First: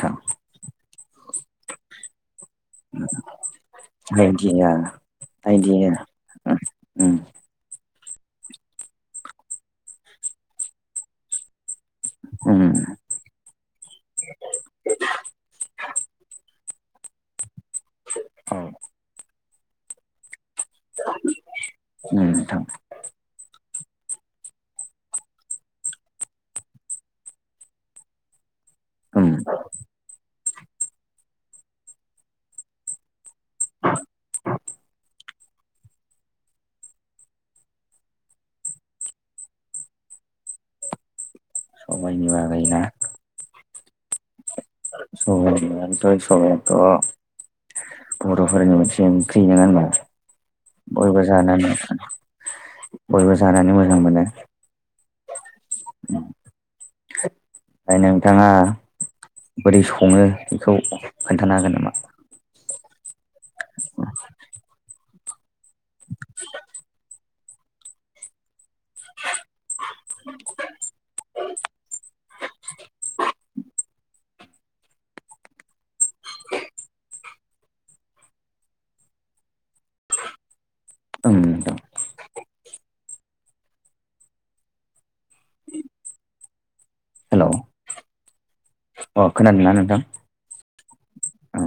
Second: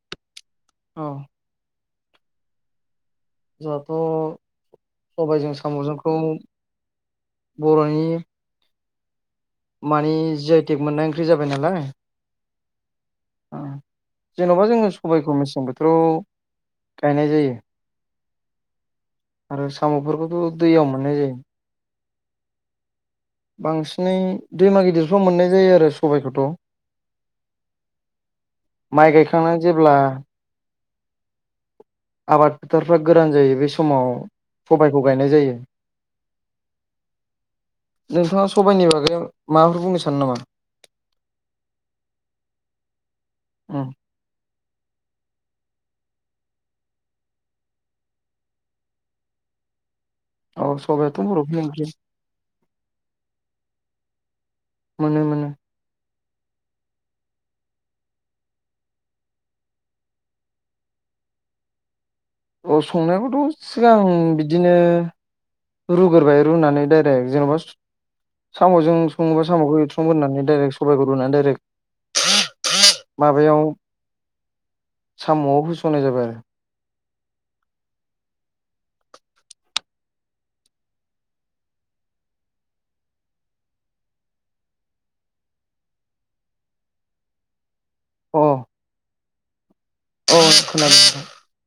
थां औ। [inaudible] जोंहाथ' सबायजों साम'जोंखौ [inaudible] बर'नि मानि जि आइ टेक मोननाय ओंख्रि जाबाय नालाय। उम। जेन'बा जोङो सबायखौ मेसें बोथोराव गायनाय जायो। औ। आरो साम'फोरखौथ' दैयाव मोननाय जायो। उम नोंथां। बांसिनै दैमा गिदिरफ्राव मोननाय जायो आरो सबायखौथ'। माइ उम गायखांनानै जेब्ला आबाद फोथारफ्रा गोरान जायो बे समाव सबायखौ गायनाय जायो। नोंथाङा सबायनि बागै माबाफोर बुंनो सानो नामा? समायनि बागायना उम। ओरैनोथ' सबायाथ' बर'फोरनि मोनसे ओंख्रि नङा होनबा। औ सबायाथ' बयबो बर'फोरनि जानानै ओंख्रि बयबो जानानै मोजां मोनो। मोनो मोनो। ओमफ्राय नोंथाङा बोरै सङो बेखौ खोन्थानो हागोन नामा? अ संनायखौथ' सिगां बिदिनो रुगोरबाय रुनानै दाइरेक्ट जेन'बा साम'जों सङोबा साम'खौ एवथ्रम बोननानै दाइरेक्ट सबायखौ रुनानै दाइरेक्ट माबायाव साम'आव होस'ननाय जाबाय आरो। ओं नोंथां। हेलौ अ अ खोनादों ना नोंथां? अ खोनादों नोंथां। औ।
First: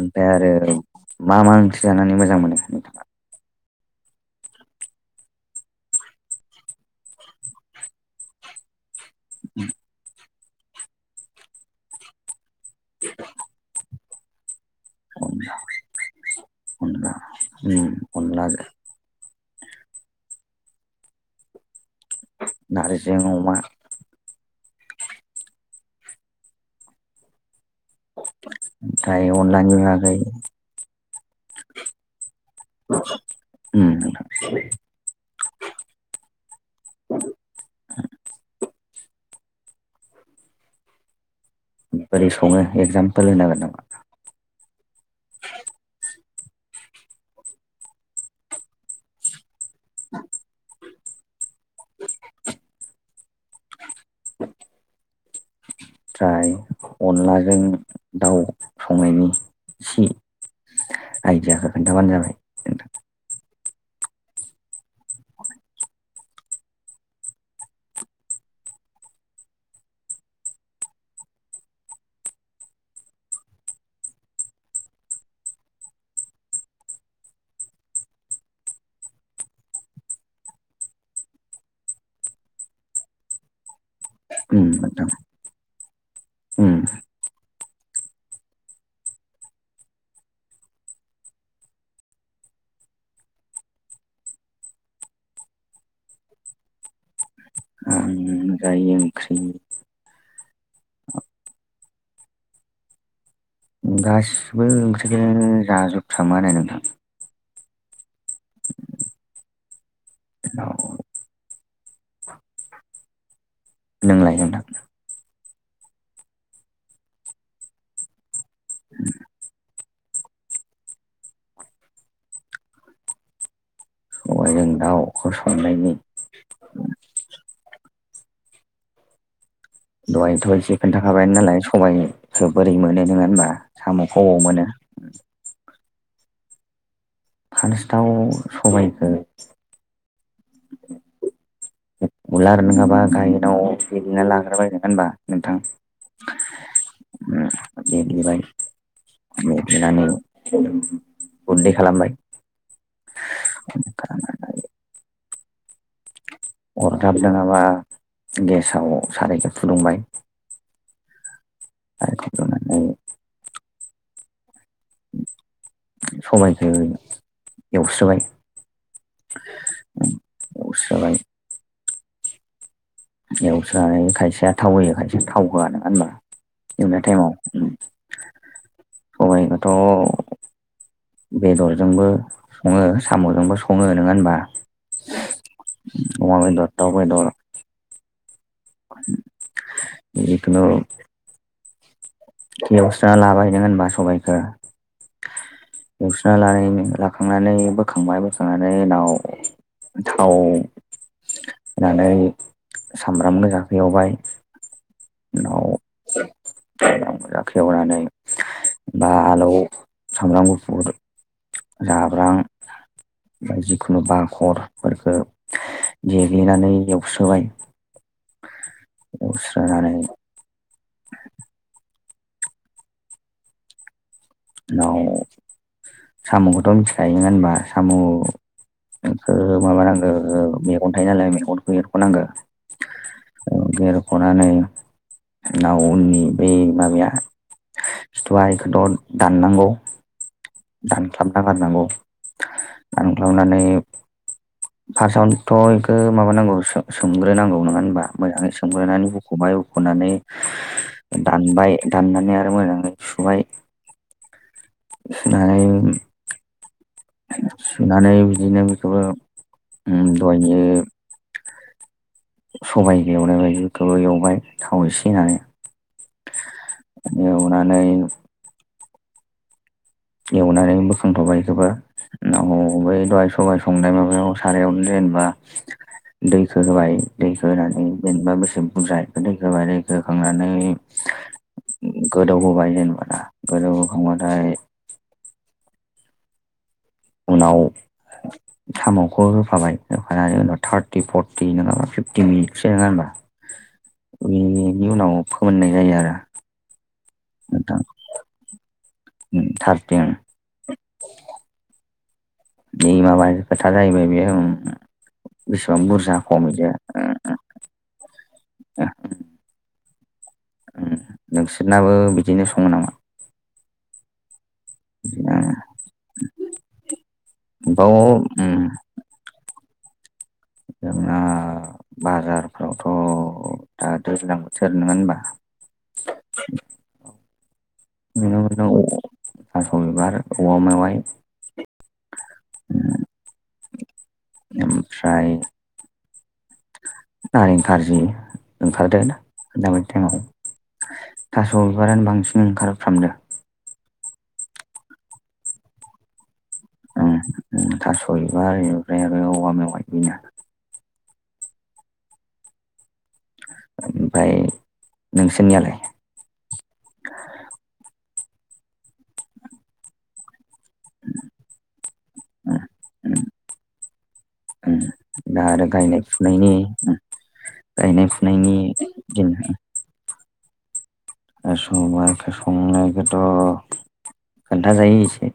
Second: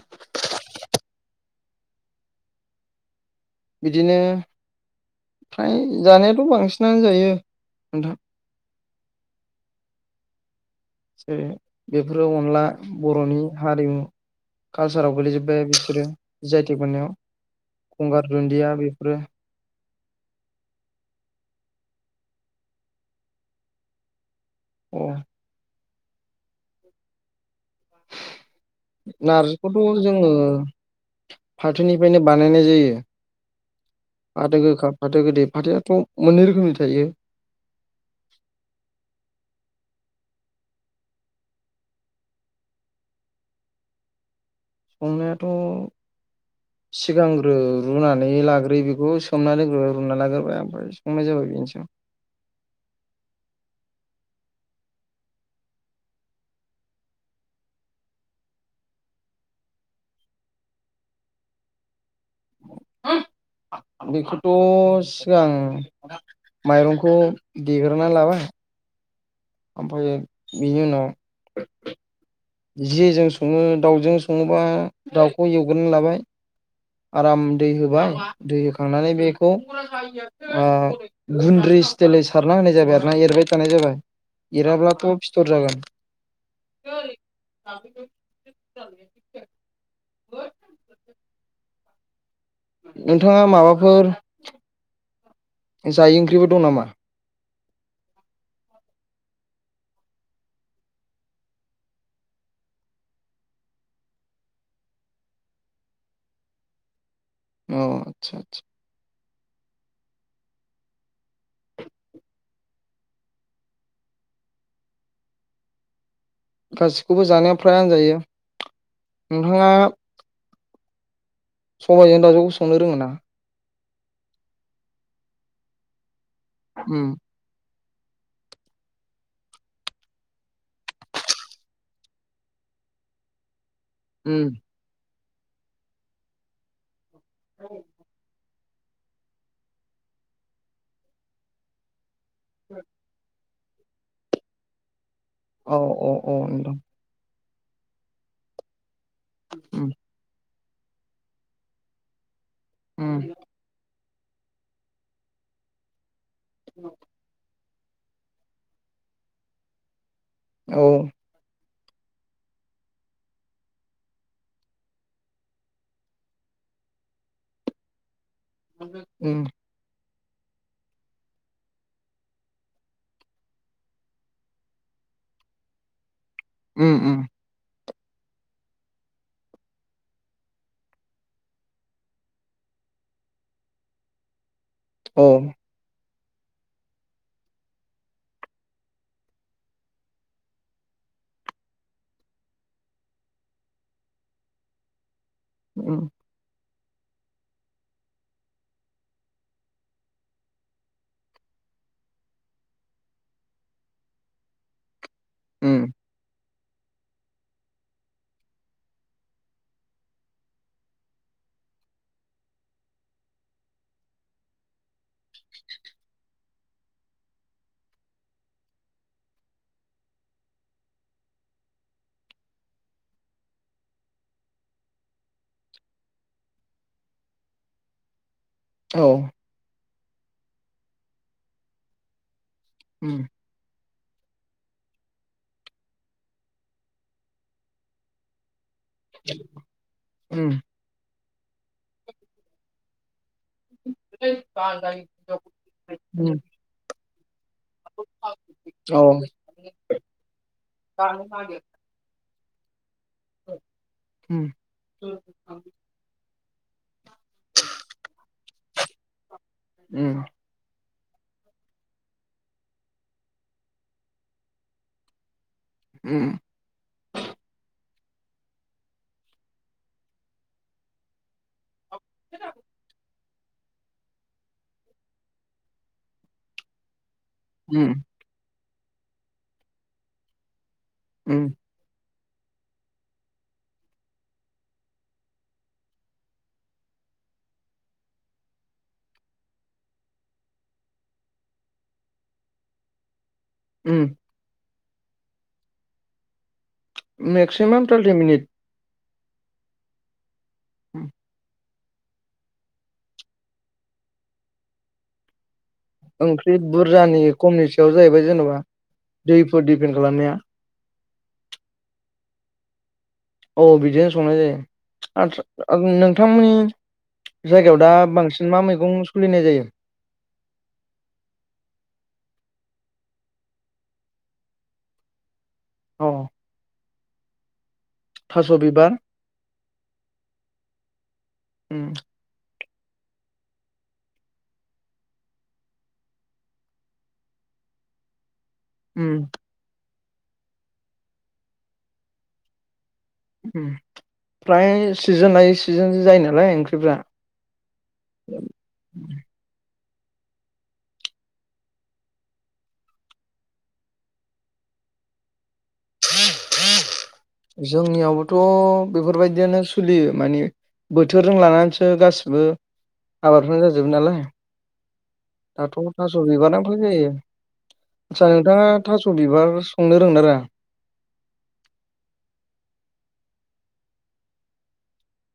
ओमफ्राय आरो मा मा ओंख्रि जानानै मोजां मोनो नोंथाङा? बिदिनो फ्राय जानायाथ' बांसिनानो जायो नोंथां। उम। जेरै बेफोरो अनला बर'नि हारिमु कालसाराव अनला गोलैजोबबाय बिफोरो जि आइ थेग अनला मोननायाव उम गंगार अनलाजों दुन्दिया बेफोरो। नार्जि अमा अ ओमफ्राय अनलानि नार्जिखौथ' बागै जोङो फाथोनिफ्रायनो बानायनाय जायो। उम। फाथो गोखा फाथो गोदै फाथोआथ' मोननै रोखोमनि थायो। बोरै सङो एगजामपोल होनो हागोन नामा? संनायाथ' सिगांग्रो रुनानै लाग्रोयो बेखौ सोमनानै ओ रुना लाग्रोबबाय ओमफ्राय संनाय जाबाय बेनोसै। ओमफ्राय अनलाजों दाउ संनायनि इसे आइदियाखौ खोन्थाबानो जाबाय। नोंथां [inaudible] बेखौथ' सिगां माइरंखौ देगोरनानै लाबाय। ओमफाय बिनि उनाव जेजों सङो दाउजों सङोबा दाउखौ एवगोरना लाबाय। आराम दै होबाय दै होखांनानै बेखौ [inaudible] ओ गुन्द्रि स्टेलै सारना होनाय जाबाय आरो ना एरबाय थानाय जाबाय। उम नोंथां एराब्लाथ' फिथर जागोन। उम। [unintelligible] [unintelligible] [unintelligible] नोंथाङा माबाफोर जायि ओंख्रिबो दं नामा? आं जायि ओंख्रि गासिबो ओंख्रिखोनो जाजोबफ्रामो आरो नोंथां। अ आतसा [unintelligible] [inaudible] [inaudible] नोंलाय नोंथां। गासिखौबो जानाया फ्रायानो जायो। नोंथाङा सबाइजों दावजोंखौ संनो रोङो ना? सबाय जों दाउ खौ संनायनि उम दहाय थ' एसे खोन्थाखाबाय नालाय सबाइखो बोरै मोनो नोङा होनबा साम'खौ ओबाव उम मोनो। फार्स्टआव सबायखो उलार नोङाबा गायेनाव देग्लिना लाग्रोबाय नोङा होनबा नोंथां। औ औ नोंथां ओम देग्लिबाय उम देग्लिनानै गुन्दै खालामबाय। ओम [unintelligible] अरदाब नोङाबा गेसाव सारायखो फुदुंबाय। औ [inaudible] आरो फुदुंनानै [inaudible] [inaudible] समायखो एवस्रोबाय। [inaudible] उम [inaudible] एवस्रोबाय। एवस्रानै खायसेया थाव होयो खायसेया थाव होआ नङा होनबा उम एवनाय उम टाइमाव। ओम सबायखोथ' बेदरजोंबो सङो साम'जोंबो सङो नोङा होनबा। औ उम अमा बेदर दाव बेदर [inaudible] जिखुनु एवस्राना लाबाय नोङा होनबा सबायाइखो उम [inaudible] लानायनि लाखांनानै बोखांबाय बोखांनानै उनाव थाव होननानै सामब्राम गोजाखो एवबाय [unintelligible] उम [inaudible] [unintelligible] बा आलौ सामब्राम गुफुर जाब्रां जिखुनु बाखरफोरखो देग्लिनानै एवस्रोबाय। एवस्रानानै उनाव सामखौथ' मिथिखायो नङा होनबा साम औ खो माबानांगो मेगन थायो नालाय मेगनखौ एरख'नांगो। उम ओ एरख'नानै नाव उननि बै माबाया खिथुवा एखोद दाननांगौ उम दानख्लाबना गारनांगौ दानख्लाबनानै [unintelligible] फार्स्टआवथ' एखो उम माबानांगौ सो-सोमग्रोनांगौ न मानो होनबा मोजाङै औ सोमग्रोनानै उम हुख'बाय हुख'नानै दानबाय दाननानै आरो मोजाङै सुबाय। उम। सुनानै सुनानै बिदिनो बेखौबो उम दहायनियो सबाइखो एवनाय बायदि इखौबो एवबाय थाव एसे होननानै। उम। एवनानै एवनानै बोखांथ'बाय इखौबो। नाव बै दहाय सबाइ संनाय माबायाव सारायावनो जेनेबा दैखो होबाय दैखो होनानै उम जेनेबा बेसे बुरजा [unintelligible] होबाय दैखौ होखांनानै उम गोदौहोबाय जेनेबाना दा गोदौहोखांबाथाय उनाव साम'खौ होफाबाय होफानानै उनाव थार्टि फरटि नोङाबा फिफ्टि मिनिटसो नङा होनबा? उम। [unintelligible] नि उनाव फोमोननाय जायो आरो। मेक्सिमाम टुन्टि मिनिट उम टार्टिन उ बे माबा खोथा जाहैबाय बेये उम उम बेसेबां बुरजा खम बिदिया ओ ओ। बेयाव जाहैबाय जेन'बा दैफोर डिपेन्ड खालामनाया उम नोंसिरनाबो बिदिनो सङो नामा? औ बिदिनो संनाय जायो। आदसा नोंथांमोननि जायगायाव दा बाव बांसिन मा मैगं सलिनाय जायो? जोंना बाजारफ्रावथ' दा दैज्लां बोथोर नोङा होनबा? अ थास' बिबार [unintelligible] थास' बिबार औवा मेवाइ। उम। ओमफ्राय नारें खारजि। ओंखारदो आरो उम ना दाबादि टाइमाव। थास' बिबारानो बांसिन ओंखारफ्रामदो। उम फ्राय सिजोन सिजोनसो जायो नालाय ओंख्रिफ्रा। उम ओ थास' एनिफ्राय आरो औवा मेवाय बेनो। ओमफाय नोंसिनियालाय? जोंनियावबोथ' बेफोरबायदियानो सोलियो माने बोथोरजों लानानैसो गासिबो उम उम आबादफोरानो जाजोबो नालाय। उम। दा आरो दाथ' गायनाय थास' फुनायनि बिबारानो उम जायो गायनाय आदसा फुनायनि नोंथाङा थास' दिन। बिबार संनो रोंगोन ना रोङा? आरो संबाख संनायखोथ' खोन्थाजायो इसे।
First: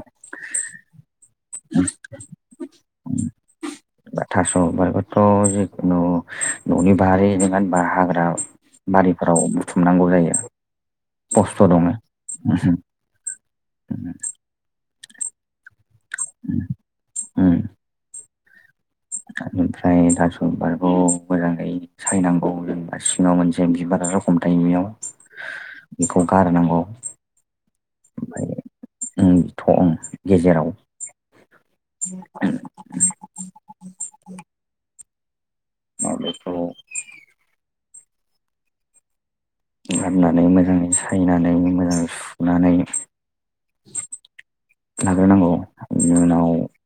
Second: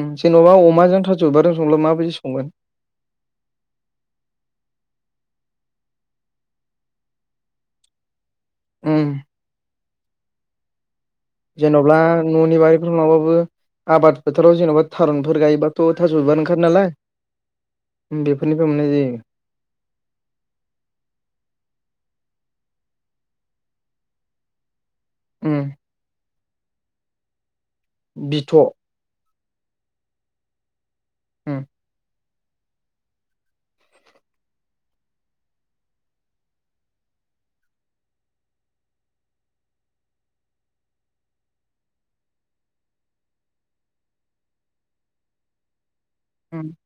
उम जेन'बा अमाजों थास' बिबारजों संब्ला माबायदि संगोन? बा थास' बिबारबाथ' जिखुनु न'नि बारि नोङा होनबा? हाग्रा बारिफ्राव बुथुमनांगौ जायो। खस्थ' दङ जेन'ब्ला न'नि उम बारिफोराव नङाब्लाबो आबाद फोथ थोराव जेन'बा थारुनफोर गायोबाथ' थास' बिबार ओंखारो उम नालाय। बेफोरनिफ्राय मोननाय जायो। आरो ओमफ्राय थास'बिबारखौ मोजाङै सायनांगौ जेनेबा सिङाव मोनसे बिबारा रखम थायो बेैयाव। बेखौ गारनांगौ बिथ' ओम थ'ओम गेजेराव [unintelligible] [unintelligible] बेखौ गारनानै मोजाङै सायनानै मोजाङै सुनानै लाग्रोनांगौ बिनि उनाव [unintelligible]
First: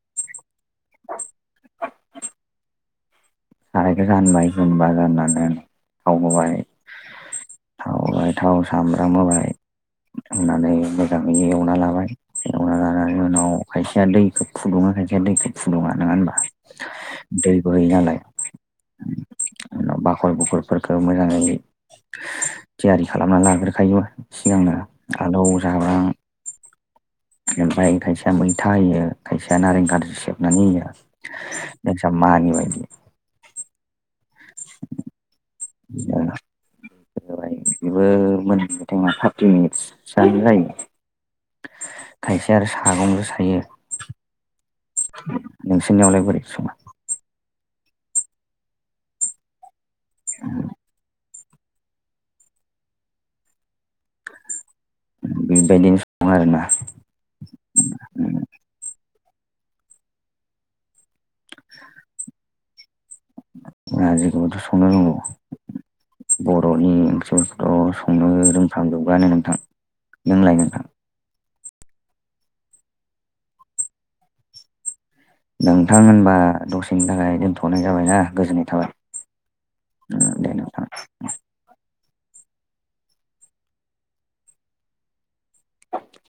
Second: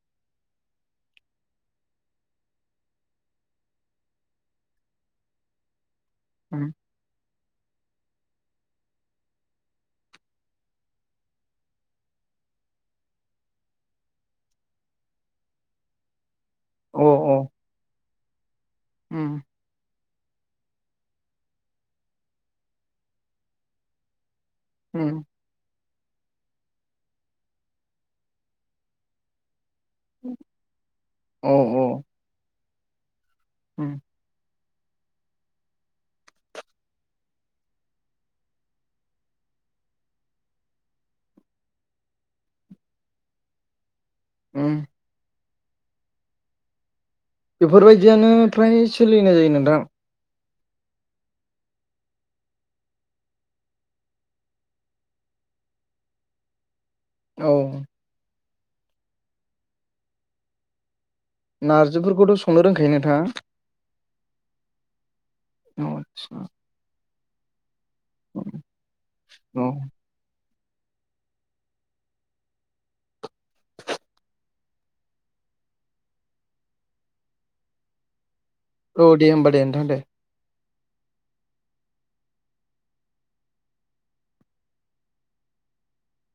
सारायखौ जानबाय जोमबा जाननानै [unintelligible] [unintelligible] थाव सामब्राम होबाय होननानै मोजाङै एवना लाबाय एवना लानानै उनाव खायसेया दैखौ फुदुङो खायसेया दैखौ फुदुङा नङा होनबा। अ दैबो [unintelligible] नालाय [unintelligible] बाखल बुखुरफोरखौ मोजाङै थियारि खालामना लाग्रोखायो सिगांनो आलौ जाब्रां ओमफ्राय खायसेया मैथा होयो खायसेया नारें खारजि सेबनानै अ होयो [unintelligible] मानि बायदि उम [unintelligible] [unintelligible] बेबो मोन [unintelligible] थार्टि मिनिटसआनो जायो। खायसे आरो सागंजों सायो। [unintelligible] नोंसोरनियावलाय बोरै संगो बेफोरबायदियानो फ्राय सोलिनाय जायो नोंथां। [unintelligible] बेबायदिनो सङो आरोना। औ नारजिफोरखौथ' संनो रोंखायो नोंथाङा। नारजिखौबोथ' संनो रोंगौ औ आदसा बर'नि ओंख्रिफोरखौथ' [unintelligible] रोंफामजोबगोआनो नोंथां औ नोंलाय नोंथां। नोंथां होनबा दसेनि थाखाय दोनथ'नाय जाबायना गोजोननाय थाबाय। औ दे होनोमबा दे नोंथां दे। [unintelligible]